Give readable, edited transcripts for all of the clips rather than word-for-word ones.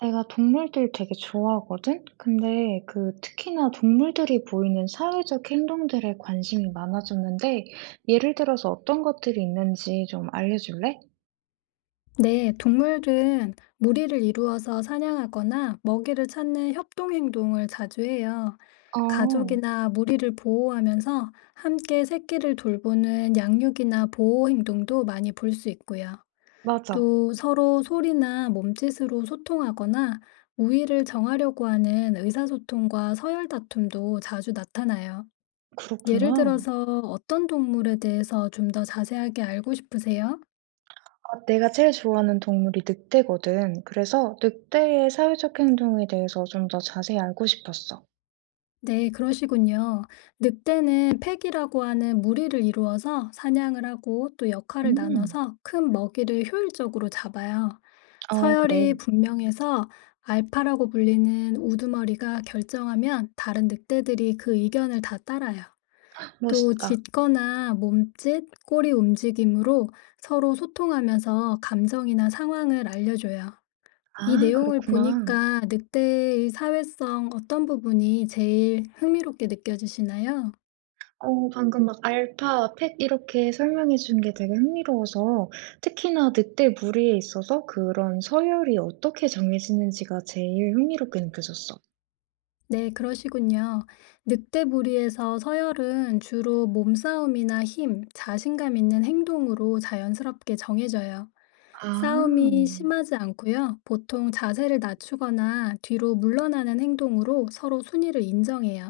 내가 동물들 되게 좋아하거든? 근데 그 특히나 동물들이 보이는 사회적 행동들에 관심이 많아졌는데, 예를 들어서 어떤 것들이 있는지 좀 알려줄래? 네, 동물들은 무리를 이루어서 사냥하거나 먹이를 찾는 협동 행동을 자주 해요. 어, 가족이나 무리를 보호하면서 함께 새끼를 돌보는 양육이나 보호 행동도 많이 볼 수 있고요. 맞아. 또 서로 소리나 몸짓으로 소통하거나 우위를 정하려고 하는 의사소통과 서열 다툼도 자주 나타나요. 예를 그렇구나. 들어서 어떤 동물에 대해서 좀 더 자세하게 알고 싶으세요? 아, 내가 제일 좋아하는 동물이 늑대거든. 그래서 늑대의 사회적 행동에 대해서 좀 더 자세히 알고 싶었어. 네, 그러시군요. 늑대는 팩이라고 하는 무리를 이루어서 사냥을 하고 또 역할을 음, 나눠서 큰 먹이를 효율적으로 잡아요. 어, 그래. 서열이 분명해서 알파라고 불리는 우두머리가 결정하면 다른 늑대들이 그 의견을 다 따라요. 또 멋있다. 짖거나 몸짓, 꼬리 움직임으로 서로 소통하면서 감정이나 상황을 알려줘요. 이 아, 내용을 그렇구나. 보니까 늑대의 사회성 어떤 부분이 제일 흥미롭게 느껴지시나요? 어 방금 막 알파, 팩 이렇게 설명해 준 게 되게 흥미로워서 특히나 늑대 무리에 있어서 그런 서열이 어떻게 정해지는지가 제일 흥미롭게 느껴졌어. 네, 그러시군요. 늑대 무리에서 서열은 주로 몸싸움이나 힘, 자신감 있는 행동으로 자연스럽게 정해져요. 아. 싸움이 심하지 않고요. 보통 자세를 낮추거나 뒤로 물러나는 행동으로 서로 순위를 인정해요.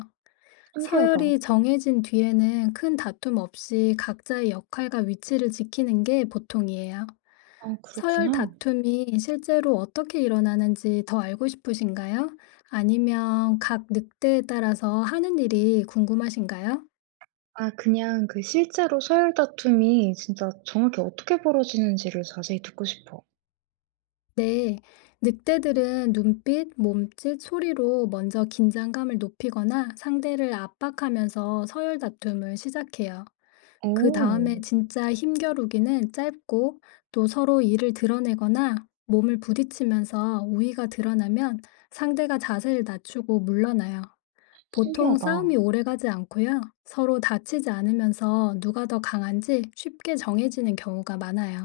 신기하다. 서열이 정해진 뒤에는 큰 다툼 없이 각자의 역할과 위치를 지키는 게 보통이에요. 아 서열 그렇구나. 다툼이 실제로 어떻게 일어나는지 더 알고 싶으신가요? 아니면 각 늑대에 따라서 하는 일이 궁금하신가요? 아 그냥 그 실제로 서열 다툼이 진짜 정확히 어떻게 벌어지는지를 자세히 듣고 싶어. 네. 늑대들은 눈빛, 몸짓, 소리로 먼저 긴장감을 높이거나 상대를 압박하면서 서열 다툼을 시작해요. 그 오. 다음에 진짜 힘겨루기는 짧고 또 서로 이를 드러내거나 몸을 부딪히면서 우위가 드러나면 상대가 자세를 낮추고 물러나요. 보통 신기하다. 싸움이 오래가지 않고요. 서로 다치지 않으면서 누가 더 강한지 쉽게 정해지는 경우가 많아요.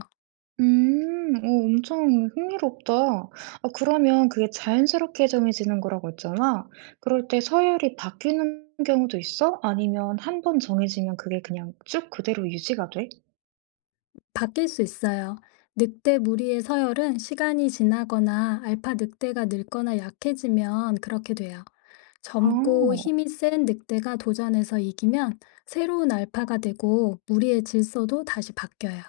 음. 어 엄청 흥미롭다. 아 그러면 그게 자연스럽게 정해지는 거라고 했잖아. 그럴 때 서열이 바뀌는 경우도 있어? 아니면 한번 정해지면 그게 그냥 쭉 그대로 유지가 돼? 바뀔 수 있어요. 늑대 무리의 서열은 시간이 지나거나 알파 늑대가 늙거나 약해지면 그렇게 돼요. 젊고 아. 힘이 센 늑대가 도전해서 이기면 새로운 알파가 되고 무리의 질서도 다시 바뀌어요.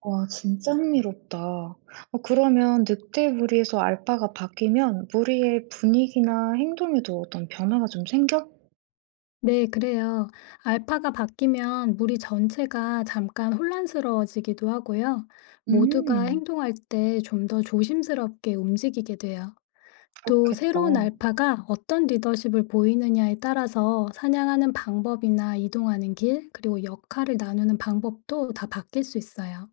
와 진짜 흥미롭다. 어 그러면 늑대 무리에서 알파가 바뀌면 무리의 분위기나 행동에도 어떤 변화가 좀 생겨? 네, 그래요. 알파가 바뀌면 무리 전체가 잠깐 혼란스러워지기도 하고요. 모두가 음. 행동할 때 좀 더 조심스럽게 움직이게 돼요. 또 그렇겠다. 새로운 알파가 어떤 리더십을 보이느냐에 따라서 사냥하는 방법이나 이동하는 길, 그리고 역할을 나누는 방법도 다 바뀔 수 있어요.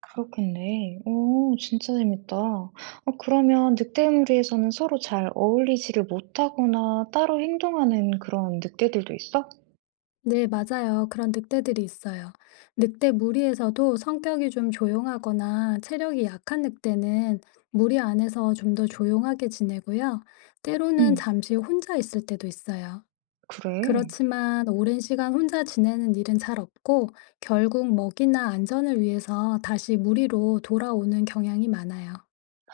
그렇겠네. 오, 진짜 재밌다. 어, 그러면 늑대무리에서는 서로 잘 어울리지를 못하거나 따로 행동하는 그런 늑대들도 있어? 네, 맞아요. 그런 늑대들이 있어요. 늑대 무리에서도 성격이 좀 조용하거나 체력이 약한 늑대는 무리 안에서 좀 더 조용하게 지내고요. 때로는 응, 잠시 혼자 있을 때도 있어요. 그래. 그렇지만 오랜 시간 혼자 지내는 일은 잘 없고 결국 먹이나 안전을 위해서 다시 무리로 돌아오는 경향이 많아요.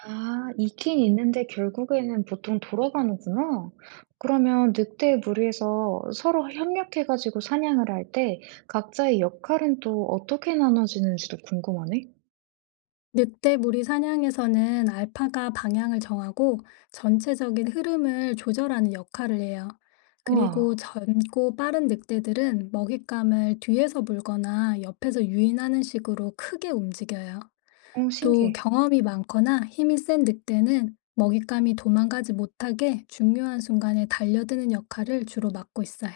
아, 있긴 있는데 결국에는 보통 돌아가는구나. 그러면 늑대 무리에서 서로 협력해가지고 사냥을 할 때 각자의 역할은 또 어떻게 나눠지는지도 궁금하네? 늑대무리 사냥에서는 알파가 방향을 정하고 전체적인 흐름을 조절하는 역할을 해요. 우와, 그리고 젊고 빠른 늑대들은 먹잇감을 뒤에서 물거나 옆에서 유인하는 식으로 크게 움직여요. 어, 또 신기해. 경험이 많거나 힘이 센 늑대는 먹잇감이 도망가지 못하게 중요한 순간에 달려드는 역할을 주로 맡고 있어요.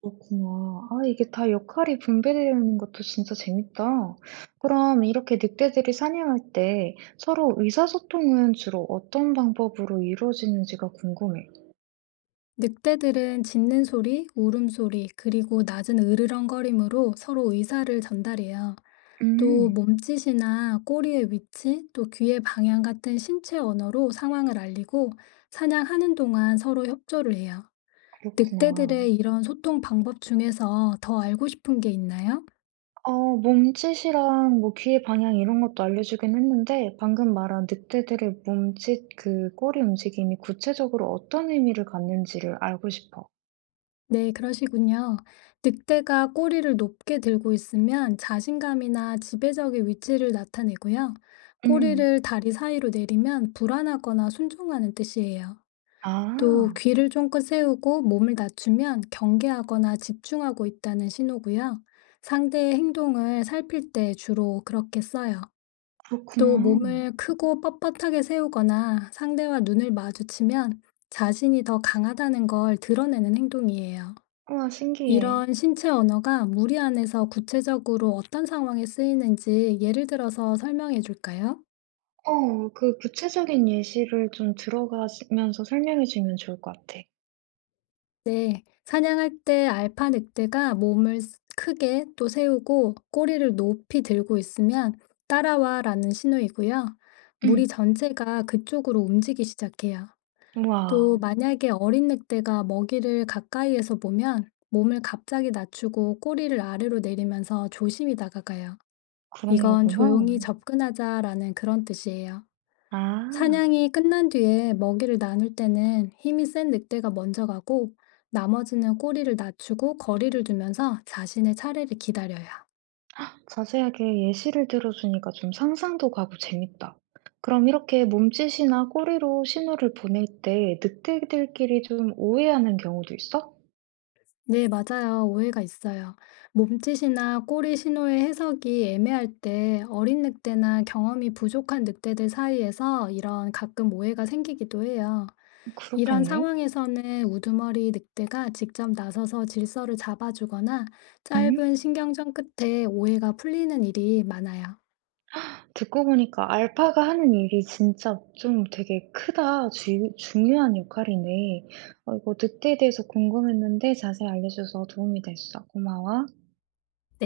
그렇구나. 아 이게 다 역할이 분배되어 있는 것도 진짜 재밌다. 그럼 이렇게 늑대들이 사냥할 때 서로 의사소통은 주로 어떤 방법으로 이루어지는지가 궁금해. 늑대들은 짖는 소리, 울음소리, 그리고 낮은 으르렁거림으로 서로 의사를 전달해요. 또 음, 몸짓이나 꼬리의 위치, 또 귀의 방향 같은 신체 언어로 상황을 알리고 사냥하는 동안 서로 협조를 해요. 그렇구나. 늑대들의 이런 소통 방법 중에서 더 알고 싶은 게 있나요? 어, 몸짓이랑 뭐 귀의 방향 이런 것도 알려주긴 했는데 방금 말한 늑대들의 몸짓 그 꼬리 움직임이 구체적으로 어떤 의미를 갖는지를 알고 싶어. 네, 그러시군요. 늑대가 꼬리를 높게 들고 있으면 자신감이나 지배적인 위치를 나타내고요. 음. 음. 꼬리를 다리 사이로 내리면 불안하거나 순종하는 뜻이에요. 또 아, 귀를 쫑긋 세우고 몸을 낮추면 경계하거나 집중하고 있다는 신호고요. 상대의 행동을 살필 때 주로 그렇게 써요. 또 그렇구나. 몸을 크고 뻣뻣하게 세우거나 상대와 눈을 마주치면 자신이 더 강하다는 걸 드러내는 행동이에요. 우와, 신기해. 이런 신체 언어가 무리 안에서 구체적으로 어떤 상황에 쓰이는지 예를 들어서 설명해 줄까요? 어 그 구체적인 예시를 좀 들어가면서 설명해 주면 좋을 것 같아. 네, 사냥할 때 알파 늑대가 몸을 크게 또 세우고 꼬리를 높이 들고 있으면 따라와라는 신호이고요. 응. 무리 전체가 그쪽으로 움직이기 시작해요. 또 우와. 만약에 어린 늑대가 먹이를 가까이에서 보면 몸을 갑자기 낮추고 꼬리를 아래로 내리면서 조심히 다가가요. 그런 이건 거구나. 조용히 접근하자라는 그런 뜻이에요. 아. 사냥이 끝난 뒤에 먹이를 나눌 때는 힘이 센 늑대가 먼저 가고 나머지는 꼬리를 낮추고 거리를 두면서 자신의 차례를 기다려요. 자세하게 예시를 들어 주니까 좀 상상도 가고 재밌다. 그럼 이렇게 몸짓이나 꼬리로 신호를 보낼 때 늑대들끼리 좀 오해하는 경우도 있어? 네, 맞아요. 오해가 있어요. 몸짓이나 꼬리 신호의 해석이 애매할 때 어린 늑대나 경험이 부족한 늑대들 사이에서 이런 가끔 오해가 생기기도 해요. 이런 그렇겠네. 상황에서는 우두머리 늑대가 직접 나서서 질서를 잡아주거나 응? 짧은 신경전 끝에 오해가 풀리는 일이 많아요. 듣고 보니까 알파가 하는 일이 진짜 좀 되게 크다. 중요한 역할이네. 어, 이거 늑대에 대해서 궁금했는데 자세히 알려줘서 도움이 됐어. 고마워. 네.